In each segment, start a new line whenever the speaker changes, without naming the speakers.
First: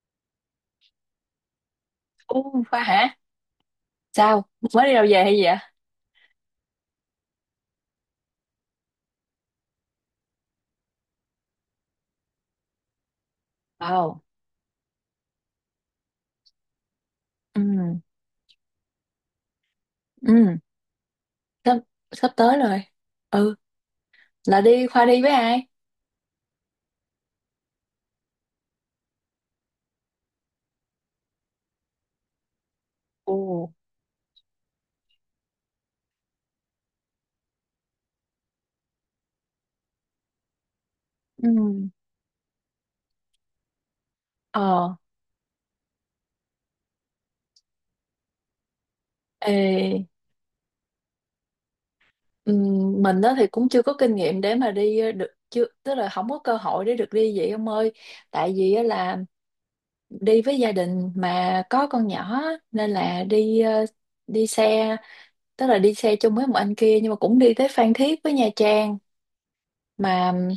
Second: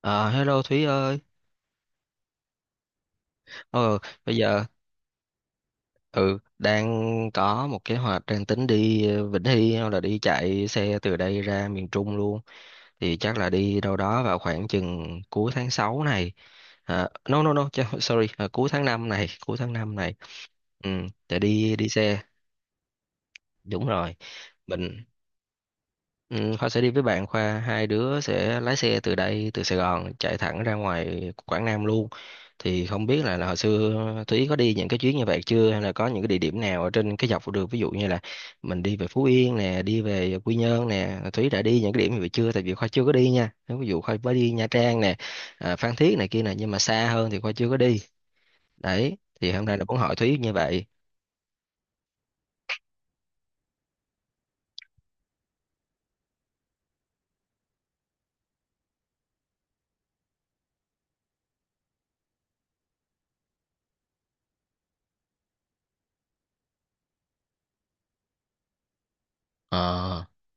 Ờ, Hello Thúy ơi.
Ồ, Khoa hả?
Ờ, bây
Sao?
giờ
Mới đi đâu về hay gì vậy?
ừ đang có một kế hoạch đang tính đi Vĩnh Hy hoặc là đi chạy xe từ đây ra miền Trung luôn. Thì chắc là đi đâu
Ồ,
đó vào khoảng chừng cuối tháng 6 này. À, no no
ừ,
no, sorry, à, cuối tháng 5 này, cuối tháng 5 này.
ừ,
Ừ, để đi
sắp,
đi xe.
sắp tới rồi. Ừ,
Đúng rồi.
là đi,
Mình
Khoa đi với ai?
Ừ, Khoa sẽ đi với bạn Khoa, hai đứa sẽ lái xe từ đây từ Sài Gòn chạy thẳng ra ngoài Quảng Nam luôn, thì không biết là hồi
Ồ,
xưa Thúy có đi những cái chuyến như vậy chưa, hay là có những cái địa điểm nào ở trên cái dọc đường, ví dụ như là mình đi về Phú Yên nè, đi về Quy Nhơn nè. Thúy
ừ,
đã đi những cái điểm như vậy chưa? Tại vì Khoa chưa có đi nha. Nếu ví dụ Khoa mới đi Nha
ờ,
Trang nè, Phan Thiết này kia nè, nhưng mà xa hơn thì Khoa chưa có đi. Đấy thì
ê,
hôm nay là muốn hỏi Thúy như vậy.
ừ, mình đó thì cũng chưa có kinh nghiệm để mà đi được, chưa, tức là không có cơ hội để được đi vậy ông ơi. Tại vì á là đi với gia đình mà có con nhỏ á, nên là đi xe, tức là đi xe chung với một anh kia nhưng mà cũng đi tới Phan Thiết với Nha Trang
Ờ,
mà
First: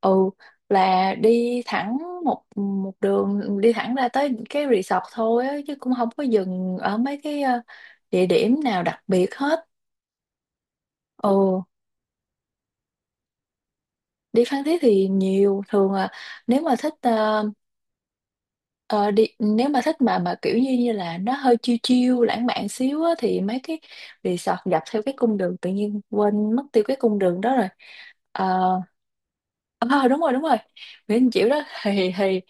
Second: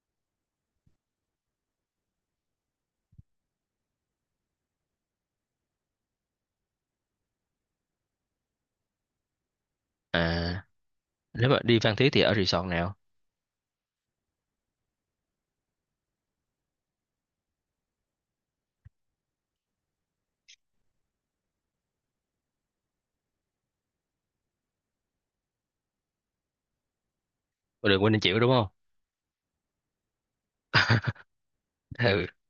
ừ là đi thẳng một một đường đi thẳng ra tới cái resort thôi á, chứ cũng không có dừng ở mấy cái địa điểm nào đặc biệt hết.
à, nếu mà
Ừ,
đi Phan Thiết thì ở resort nào?
đi Phan Thiết thì nhiều, thường là nếu mà thích ờ, đi, nếu mà thích mà kiểu như như là nó hơi chill chill lãng mạn xíu á, thì mấy cái resort dọc theo cái cung đường, tự nhiên quên mất tiêu cái cung đường đó rồi.
Đường Quỳnh Anh chịu đúng không?
Ờ. Ờ, đúng rồi, đúng rồi. Nguyễn Anh Chiểu đó thì
Ừ,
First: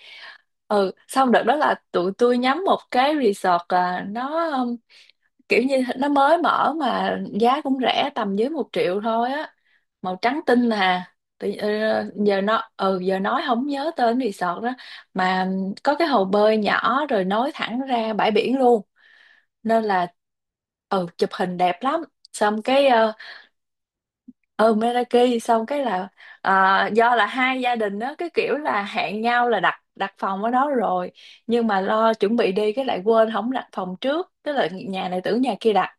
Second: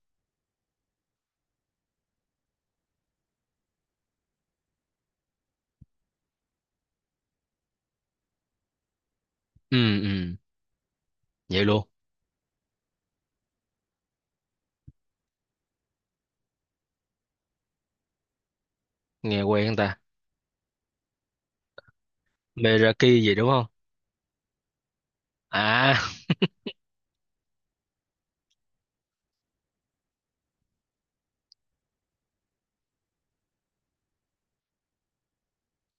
ừ, xong đợt đó là tụi tôi nhắm một cái resort, nó kiểu như nó mới mở mà giá cũng rẻ, tầm dưới 1 triệu thôi á,
ừ,
màu
ừ,
trắng tinh à. Tự-
vậy
ờ,
luôn.
giờ nó ừ giờ nói không nhớ tên resort đó, mà có cái hồ bơi nhỏ rồi nối thẳng ra bãi biển luôn
Nghe quen
nên
ta.
là ừ chụp hình đẹp lắm. Xong cái
Meraki gì đúng không?
ừ, Meraki. Xong cái là
À,
do là hai gia đình đó cái kiểu là hẹn nhau là đặt đặt phòng ở đó rồi, nhưng mà lo chuẩn bị đi cái lại quên không đặt phòng trước, tức là nhà này tưởng nhà kia đặt,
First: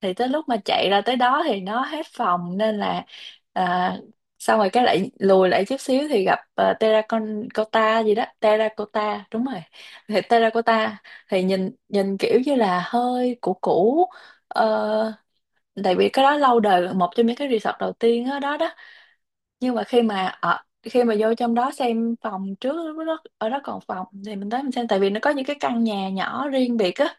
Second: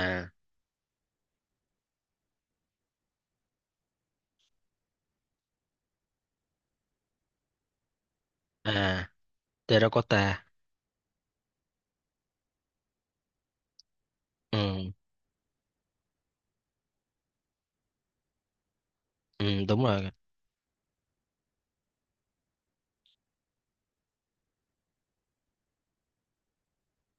thì tới lúc mà chạy ra tới đó thì nó hết phòng, nên là à, xong rồi cái lại lùi lại chút xíu thì gặp terracotta gì đó,
à,
terracotta đúng rồi. Thì
terracotta.
terracotta thì nhìn nhìn kiểu như là hơi cũ cũ
Ừ,
ờ, tại vì cái đó lâu đời, là một trong những cái resort đầu tiên đó, đó đó.
ừ,
Nhưng
đúng
mà khi
rồi.
mà ở, khi mà vô trong đó xem phòng trước, lúc đó ở đó còn phòng thì mình tới mình xem, tại vì nó có những cái căn nhà nhỏ riêng biệt á,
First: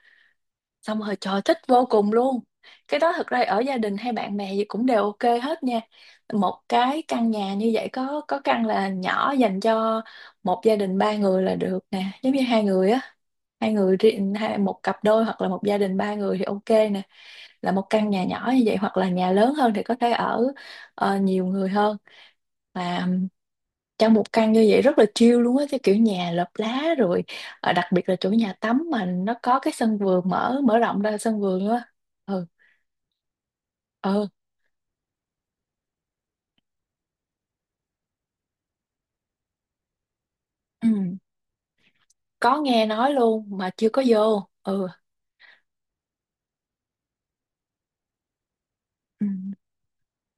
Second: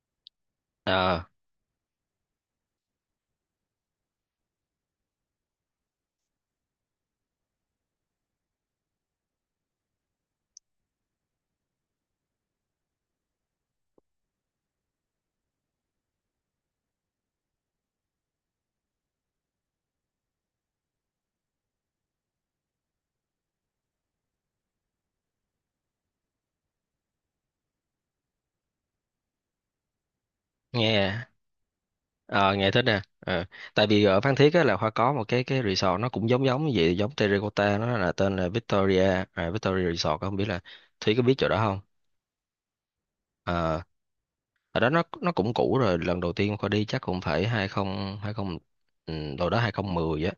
xong rồi
ờ
trời thích vô cùng luôn. Cái đó thực ra ở gia đình hay bạn bè gì cũng đều ok hết nha. Một cái căn nhà như vậy có căn là nhỏ, dành cho một gia đình ba người là được nè, giống như hai người á, hai người riêng, hai, một cặp đôi hoặc là một gia đình ba người thì ok nè, là một căn nhà nhỏ như vậy, hoặc là nhà lớn hơn thì có thể ở nhiều người hơn. Và trong một căn như vậy rất là chill luôn á, cái kiểu nhà lợp lá rồi đặc biệt là chỗ nhà tắm mà nó có cái sân vườn, mở mở rộng ra
nghe
sân vườn á. Ừ.
ờ nghe thích nè. Ờ Tại vì ở
Ừ.
Phan Thiết á là Khoa có một cái resort, nó cũng giống giống như vậy, giống terracotta, nó là tên là Victoria, Victoria Resort, không biết là
Ừ.
Thúy có biết chỗ đó không.
Có nghe nói luôn mà
ờ
chưa có vô.
Ở
Ừ.
đó nó cũng cũ rồi. Lần đầu tiên Khoa đi chắc cũng phải 2020.
Ừ.
Đâu đó 2010.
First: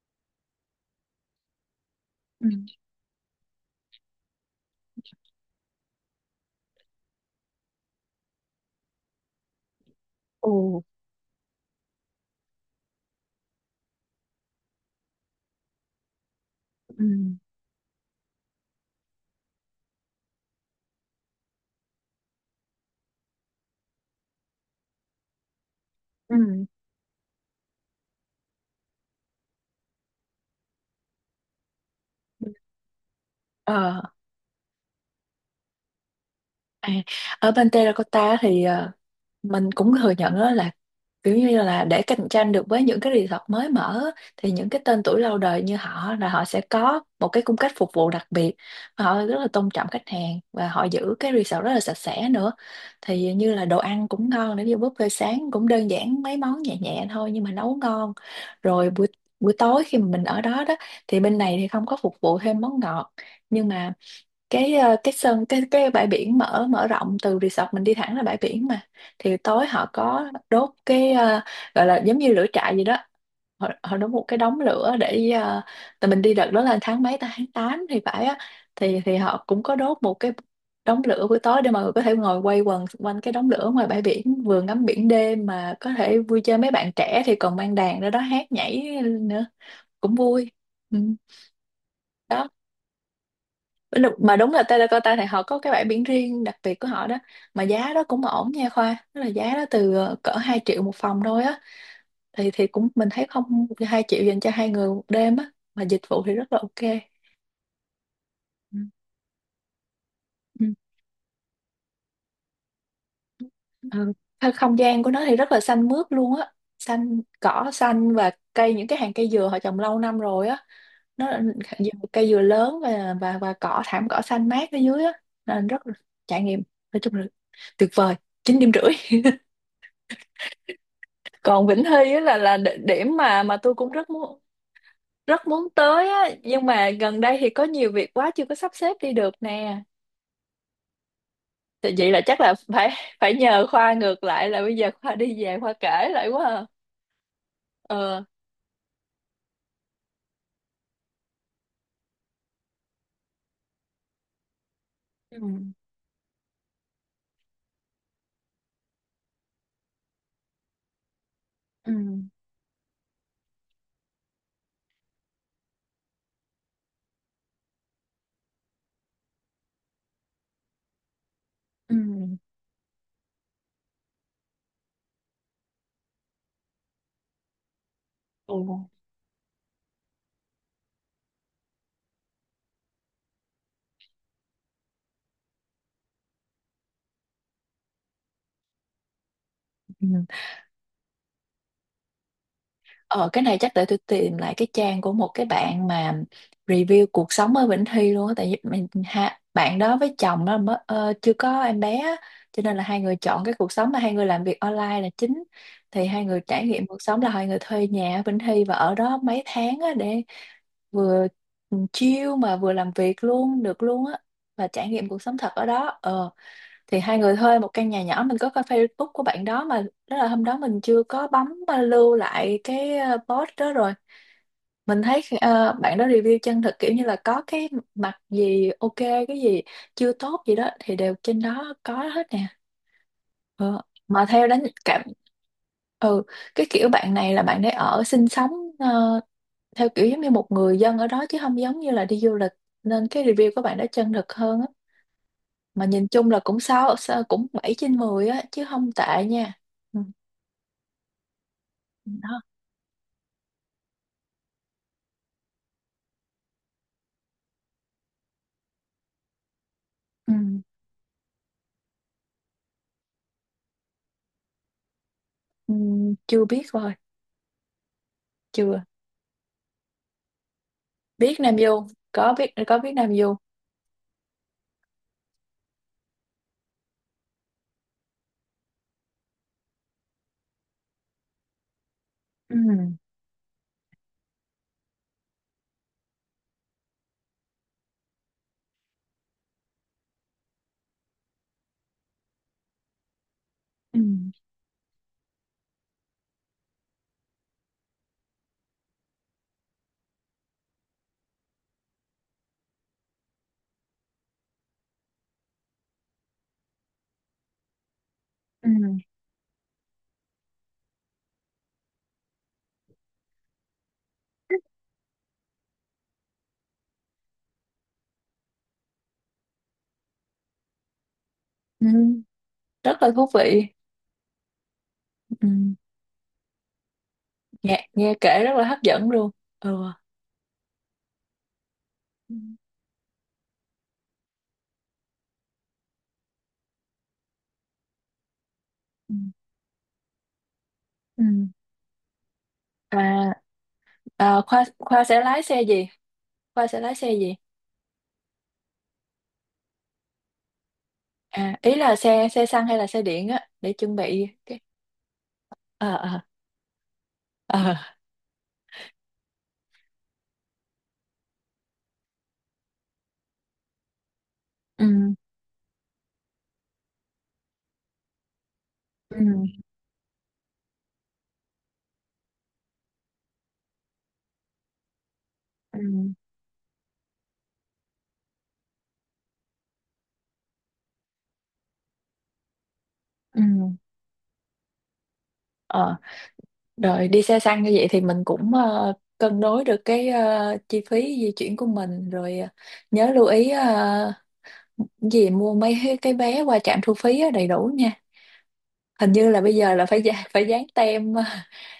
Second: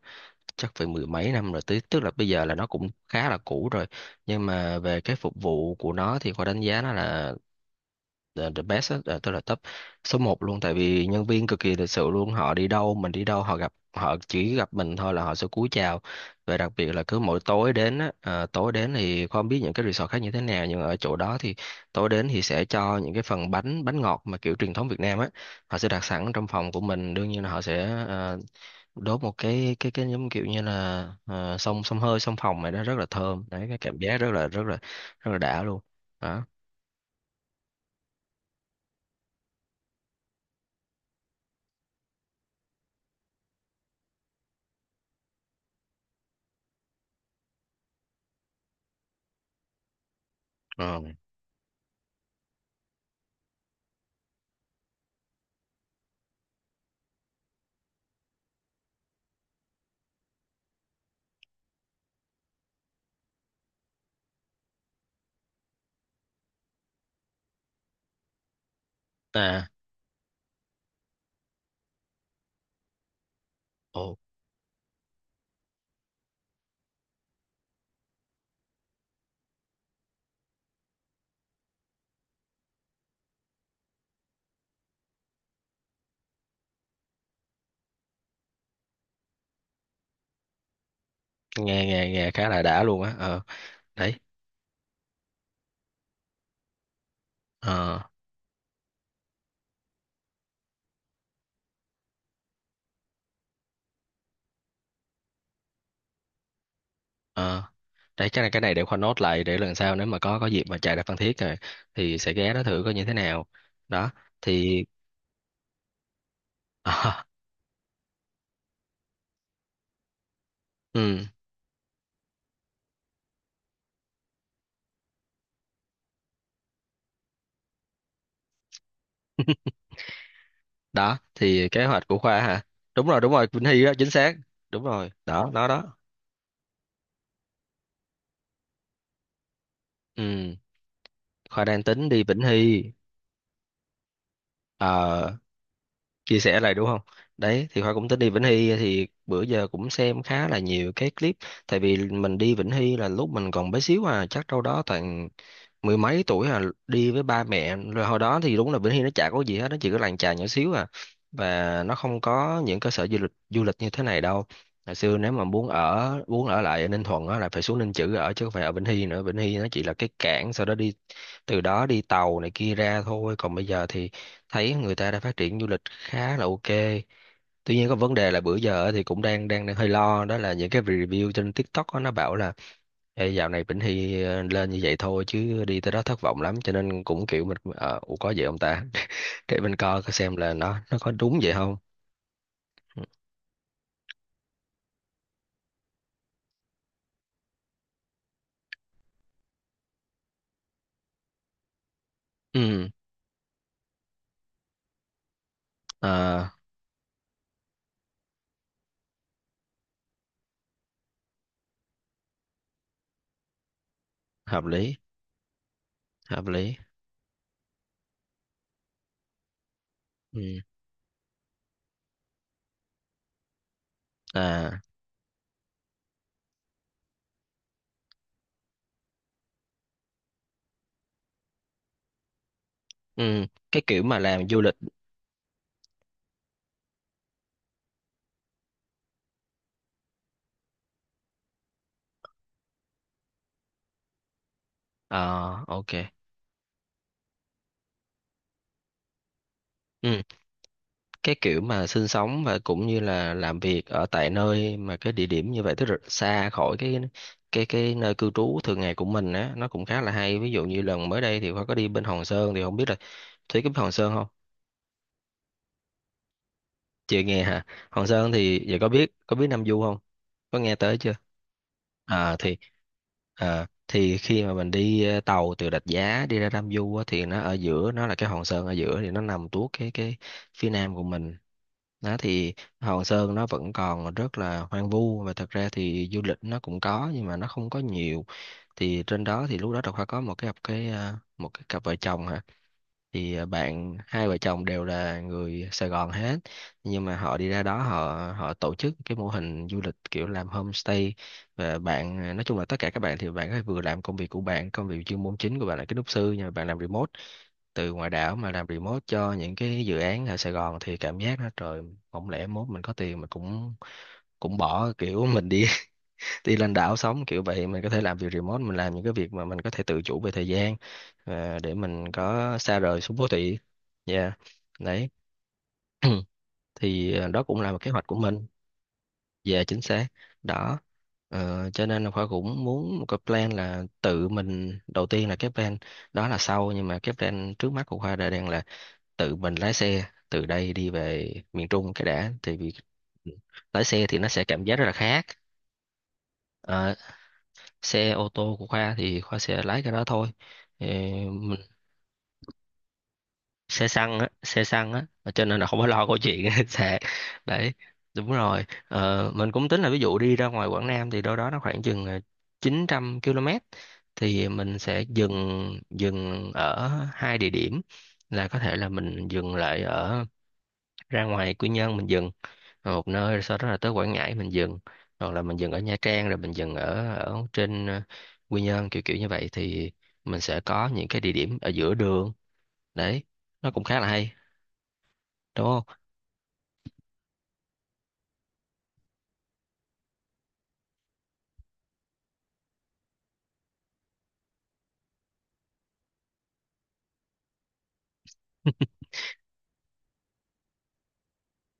Chắc phải mười mấy năm rồi, tức tức là bây giờ
Ừ.
là nó cũng khá là cũ rồi. Nhưng mà về cái phục vụ của nó thì Khoa đánh giá nó là the best á, à, tức là top số một
Ừ.
luôn. Tại vì nhân viên cực kỳ lịch sự luôn, họ đi đâu mình đi đâu, họ chỉ gặp mình thôi là họ sẽ cúi chào. Và đặc biệt là cứ mỗi tối đến thì không biết những cái resort khác như thế nào, nhưng ở chỗ đó thì tối đến thì sẽ cho những cái phần bánh bánh ngọt mà kiểu truyền thống Việt Nam á. Họ sẽ đặt sẵn trong
Ừ.
phòng của mình, đương nhiên là họ sẽ đốt một cái giống kiểu như là xông xông hơi xông
Ừ.
phòng này đó, rất là thơm. Đấy, cái cảm
Ờ.
giác rất là đã luôn. Đó.
À, ở bên Terracotta thì mình cũng thừa nhận đó là kiểu như là để cạnh tranh được với những cái resort mới mở á, thì những cái tên tuổi lâu đời như họ là họ sẽ có một cái cung cách phục vụ đặc biệt, họ rất là tôn trọng khách hàng và họ
Ừ.
giữ cái resort rất là sạch sẽ nữa. Thì như là đồ ăn cũng ngon, nếu như buffet sáng cũng đơn giản mấy món nhẹ nhẹ thôi nhưng mà nấu ngon. Rồi buổi buổi tối khi mà mình ở đó đó, thì bên này thì không có phục vụ thêm món ngọt, nhưng mà cái cái sân, cái bãi biển mở mở rộng, từ resort mình đi thẳng ra bãi biển mà, thì tối
À.
họ có đốt cái gọi là giống như lửa trại gì đó, họ, họ
Ồ,
đốt một cái đống lửa để tại mình đi đợt đó là tháng mấy ta, tháng 8 thì phải á, thì họ cũng có đốt một cái đống lửa buổi tối để mọi người có thể ngồi quay quần xung quanh cái đống lửa ngoài bãi biển, vừa ngắm biển đêm mà có thể vui chơi, mấy bạn trẻ thì còn mang đàn ra đó hát nhảy nữa, cũng vui. Ừ.
nghe nghe nghe
Đó.
khá là đã luôn á. Ờ
Đúng-
Đấy.
mà đúng là Terracotta thì họ có cái bãi biển riêng đặc biệt của họ đó, mà giá
ờ
đó cũng ổn nha Khoa, tức là giá đó từ cỡ 2 triệu một phòng thôi á, thì cũng mình thấy không, 2 triệu dành cho hai người một đêm á mà dịch vụ thì rất là ok.
ờ Đấy, chắc là cái này
Ừ.
để Khoa nốt lại, để lần sau nếu mà có dịp
Ừ.
mà chạy ra Phan Thiết rồi thì sẽ ghé đó thử coi như thế nào. Đó
Ừ. Thôi, không
thì.
gian của nó thì rất là xanh mướt luôn á, xanh
À,
cỏ xanh và cây, những cái hàng cây dừa họ trồng lâu năm rồi á,
ừ,
nó là cây dừa lớn, và và cỏ, thảm cỏ xanh mát ở dưới á, nên rất là trải nghiệm, nói chung là tuyệt vời, 9,5 điểm.
đó
Còn
thì kế
Vĩnh
hoạch
Hy
của
á là
Khoa hả?
địa-
Đúng
điểm
rồi, đúng
mà
rồi,
mà
Vĩnh
tôi
Hy đó
cũng
chính
rất
xác.
muốn,
Đúng rồi,
rất
đó đó
muốn
đó.
tới á, nhưng mà gần đây thì có nhiều việc quá chưa có sắp xếp đi được nè.
Ừ, Khoa đang
Thì
tính
vậy là
đi Vĩnh
chắc là
Hy.
phải phải nhờ Khoa ngược lại là bây giờ Khoa
Ờ,
đi về Khoa kể lại
chia
quá
sẻ
à.
lại đúng không? Đấy, thì Khoa cũng tính
Ờ.
đi Vĩnh Hy thì bữa giờ cũng xem khá là nhiều cái clip. Tại vì mình đi Vĩnh Hy là lúc mình còn bé xíu à, chắc đâu đó toàn
Ừ.
mười mấy tuổi à, đi với ba mẹ. Rồi hồi đó thì đúng là Vĩnh Hy nó chả có gì hết, nó chỉ có làng chài nhỏ xíu à. Và
Ừ.
nó không có những cơ sở du lịch như thế này đâu. Hồi xưa nếu mà muốn ở lại ở Ninh Thuận á là phải xuống Ninh Chữ ở, chứ không phải ở Vĩnh Hy nữa. Vĩnh Hy nó chỉ là cái cảng, sau đó đi từ đó đi
Ừ.
tàu này kia ra thôi, còn bây giờ thì thấy người ta đã phát triển du lịch khá là ok. Tuy nhiên có vấn đề là bữa giờ á thì cũng đang đang đang hơi lo, đó là những cái review trên TikTok á, nó bảo là: Ê, dạo này Vĩnh Hy lên như vậy thôi chứ đi tới đó thất vọng lắm, cho nên cũng kiểu mình ủa có vậy không ta? Để mình coi coi
Ừ.
xem là nó có đúng vậy không.
Ờ, cái này chắc để tôi tìm lại cái trang của một cái bạn mà review cuộc sống ở Vĩnh Thi luôn á, tại vì mình ha, bạn đó với chồng đó mới chưa có em bé á, cho nên là
Ừ.
hai người chọn cái cuộc sống mà hai người làm việc online là chính, thì hai người
ờ,
trải nghiệm cuộc sống là hai người thuê nhà ở Vĩnh Thi và ở đó mấy tháng á, để vừa chill mà vừa làm việc luôn được luôn á,
hợp
và trải
lý,
nghiệm cuộc sống thật ở đó ờ,
hợp lý.
thì hai người thuê một căn nhà nhỏ. Mình có coi Facebook của bạn đó mà, đó là hôm đó
Ừ.
mình chưa có bấm lưu lại cái post đó rồi.
À.
Mình thấy bạn đó review chân thực, kiểu như là có cái mặt gì ok, cái gì chưa tốt gì đó thì đều trên đó có hết nè.
Ừ. Cái
Ờ,
kiểu mà
mà theo
làm du
đánh
lịch.
cảm ừ, cái kiểu bạn này là bạn để ở sinh sống ờ, theo kiểu giống như một người dân ở đó chứ không giống như là đi du lịch, nên cái review của bạn đó chân thực hơn á,
Ờ
mà
ok.
nhìn chung là cũng sáu, sáu cũng 7/10 á, chứ không tệ nha. Ừ.
Ừ, cái kiểu mà sinh
Đó.
sống và cũng như là làm việc ở tại nơi mà cái địa điểm như vậy, tức là xa khỏi cái nơi cư trú thường ngày của mình á, nó cũng khá là
Ừ.
hay. Ví dụ như lần mới đây thì Khoa có đi bên Hòn Sơn, thì không biết là Thúy có biết Hòn Sơn không.
Ừ. Chưa biết rồi.
Chưa nghe hả? Hoàng Sơn thì giờ,
Chưa,
có biết Nam Du không? Có nghe tới chưa?
biết Nam Du,
À
biết
thì
có biết Nam Du.
thì khi mà mình đi tàu từ Rạch Giá đi ra Nam Du á, thì nó ở giữa, nó là cái Hòn Sơn ở giữa, thì nó nằm tuốt cái phía nam của mình. Đó thì
Ừ.
Hòn Sơn nó vẫn còn rất là hoang vu, và thật ra thì du lịch nó cũng có nhưng mà nó không có nhiều. Thì trên đó thì lúc đó Đào Khoa có một cái cặp vợ chồng hả? Thì à, bạn
Ừ.
hai vợ chồng đều là người Sài Gòn hết. Nhưng mà họ đi ra đó, họ họ tổ chức cái mô hình du lịch kiểu làm homestay. Và bạn à, nói chung là tất cả các bạn thì bạn có vừa làm công việc của bạn, công việc chuyên môn chính của bạn là kiến trúc sư, nhưng mà bạn làm remote từ ngoài đảo mà làm
Ừ.
remote cho những cái dự án ở Sài Gòn, thì cảm giác nó, trời, không lẽ mốt mình có tiền mà cũng cũng bỏ kiểu mình đi đi lên đảo sống kiểu vậy, mình có thể làm việc remote, mình làm những cái việc mà mình có thể tự chủ về thời gian, để
Ừ.
mình có xa rời
Rất là
xuống phố
thú
thị.
vị.
Yeah. Đấy.
Ừ.
Thì đó cũng là một
nghe
kế hoạch
nghe
của
kể
mình.
rất là hấp dẫn luôn.
Về chính
Ừ.
xác. Đó. Cho nên là Khoa
Ừ.
cũng muốn một cái plan, là tự mình đầu tiên là cái plan đó là sau, nhưng mà cái plan trước mắt của Khoa đã đang là
Ừ.
tự mình lái xe từ đây đi
Ừ.
về miền Trung cái đã, thì vì ừ,
À,
lái xe thì nó sẽ
Khoa
cảm giác rất là
Khoa sẽ
khác.
lái xe gì Khoa sẽ
Ờ,
lái xe gì
xe ô tô của Khoa thì Khoa sẽ lái cái đó thôi. Ờ,
à
mình
ý là xe xe xăng hay là xe điện á để
xe
chuẩn
xăng á,
bị cái.
xe xăng á, cho nên là không phải
Ờ.
lo câu
Ờ.
chuyện sạc. Đấy,
Ờ.
đúng rồi. Ờ, mình cũng tính là ví dụ đi ra ngoài Quảng Nam thì đâu đó nó khoảng chừng 900 km, thì mình
Ừ.
sẽ dừng dừng ở hai địa điểm. Là có thể là mình
Ừ.
dừng lại ở, ra ngoài Quy Nhơn mình dừng, rồi một nơi, rồi sau đó là tới Quảng Ngãi mình dừng, hoặc là mình dừng ở
Ừ.
Nha Trang, rồi mình dừng ở ở trên Quy Nhơn, kiểu kiểu như vậy. Thì mình sẽ có những cái địa điểm ở giữa đường, đấy,
Ừ.
nó cũng khá là hay, đúng
Ờ,
không?
rồi đi xe xăng như vậy thì mình cũng cân đối được cái chi phí di chuyển của mình rồi, nhớ lưu ý gì mua mấy cái vé qua trạm thu phí á, đầy đủ nha. Hình như là bây giờ là phải phải dán tem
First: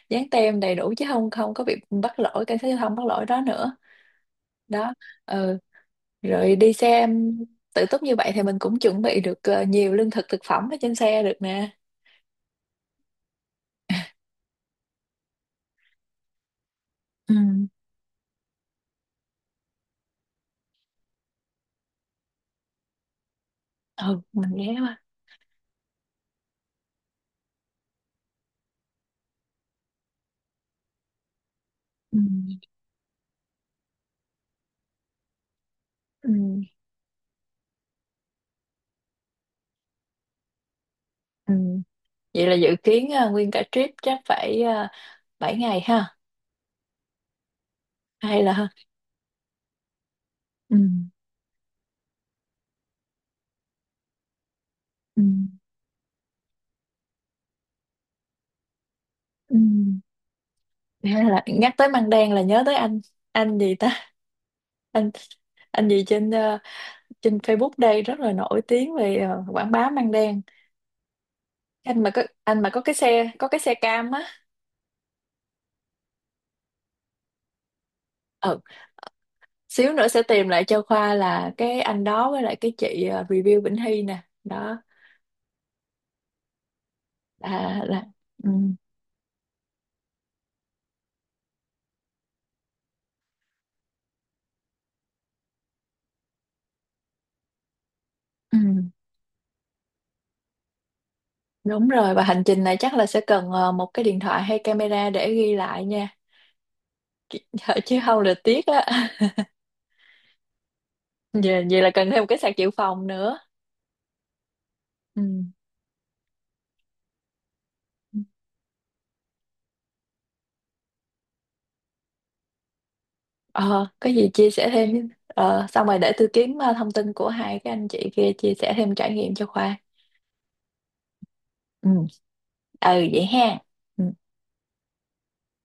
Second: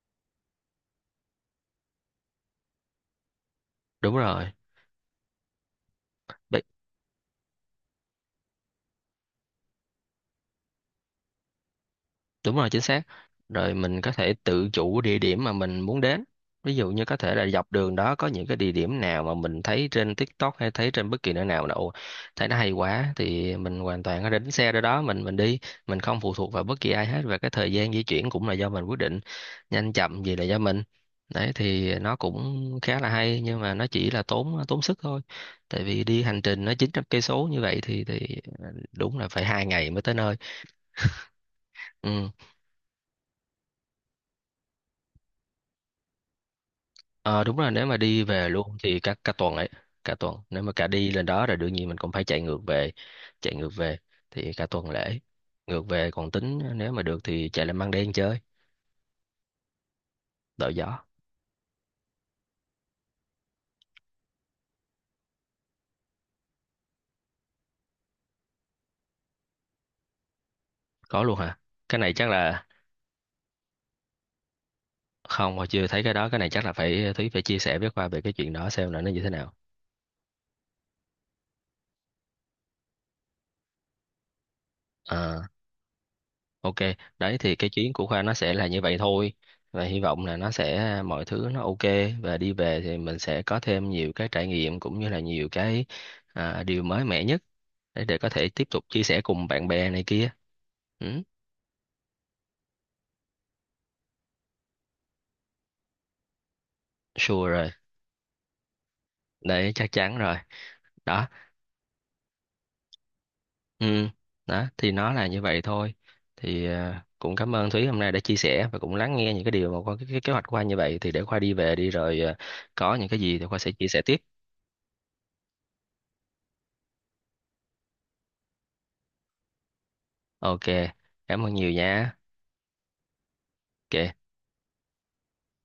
dán tem đầy đủ, chứ không không có bị bắt lỗi, cảnh sát giao thông bắt lỗi đó nữa.
Đúng rồi.
Đó. Ừ, rồi đi xe tự túc như vậy thì mình cũng chuẩn bị được nhiều lương thực thực phẩm ở trên xe được nè.
Đúng rồi, chính xác. Rồi mình có thể tự chủ địa điểm mà mình muốn đến. Ví dụ như có thể
Ừ.
là dọc đường đó có những cái địa điểm nào mà mình thấy trên TikTok hay thấy trên bất kỳ nơi nào đâu thấy nó hay quá thì mình hoàn
Ừ,
toàn có thể đánh
mình
xe
ghé
ra đó,
qua.
mình đi, mình không phụ thuộc vào bất kỳ ai hết và cái thời gian di chuyển cũng là do mình quyết định, nhanh chậm gì là do mình. Đấy thì nó
Ừ.
cũng khá là hay, nhưng mà nó chỉ là tốn tốn sức thôi. Tại vì đi
Ừ.
hành trình nó 900 cây số như vậy thì đúng là phải 2 ngày mới tới nơi.
Ừ.
Ừ.
Vậy là dự kiến nguyên cả trip chắc phải 7 ngày ha,
Ờ đúng rồi, nếu mà đi
hay
về
là
luôn thì cả cả tuần ấy. Cả tuần, nếu mà
ừ,
cả đi lên đó rồi đương nhiên mình cũng phải chạy ngược về, chạy ngược về thì cả tuần lễ.
ừ,
Ngược về còn tính nếu mà được thì chạy lên Măng Đen chơi
ừ.
đổi gió.
Hay là nhắc tới Măng Đen là nhớ tới anh, gì ta, anh, gì trên trên Facebook đây, rất là nổi tiếng về quảng bá Măng Đen.
Có luôn hả? Cái
Anh mà
này
có,
chắc
anh
là
mà có cái xe cam á.
không, mà chưa thấy cái đó, cái này chắc là phải Thúy phải chia sẻ với Khoa về cái chuyện
Ừ,
đó xem là nó như thế nào.
xíu nữa sẽ tìm lại cho Khoa là cái anh đó với lại cái chị review Vĩnh Hy nè đó,
Ờ. Ok, đấy thì cái
là
chuyến của Khoa nó
ừ,
sẽ là như vậy thôi, và hy vọng là nó sẽ mọi thứ nó ok, và đi về thì mình sẽ có thêm nhiều cái trải nghiệm cũng như là nhiều cái, à, điều mới mẻ nhất, để có thể
ừ.
tiếp tục chia sẻ cùng bạn bè này kia. Ừ,
Đúng rồi, và hành trình này chắc là sẽ cần một cái điện thoại hay camera để ghi lại nha.
sure rồi,
Dạ, chứ không là tiếc á
đấy chắc chắn rồi. Đó.
vậy là cần thêm một cái sạc dự phòng nữa.
Ừ, đó thì nó
Ừ.
là như vậy thôi. Thì à, cũng cảm ơn Thúy hôm nay đã chia sẻ và cũng lắng nghe những cái điều mà Khoa, cái kế hoạch của Khoa như vậy, thì để Khoa đi về đi rồi à, có những cái gì thì Khoa sẽ chia
Ờ,
sẻ
có
tiếp.
gì chia sẻ thêm xong rồi để tôi kiếm thông tin của hai cái anh chị kia chia sẻ thêm trải nghiệm cho Khoa,
Ok, cảm ơn nhiều
ừ,
nha.
ừ vậy ha. Ừ.
Ok,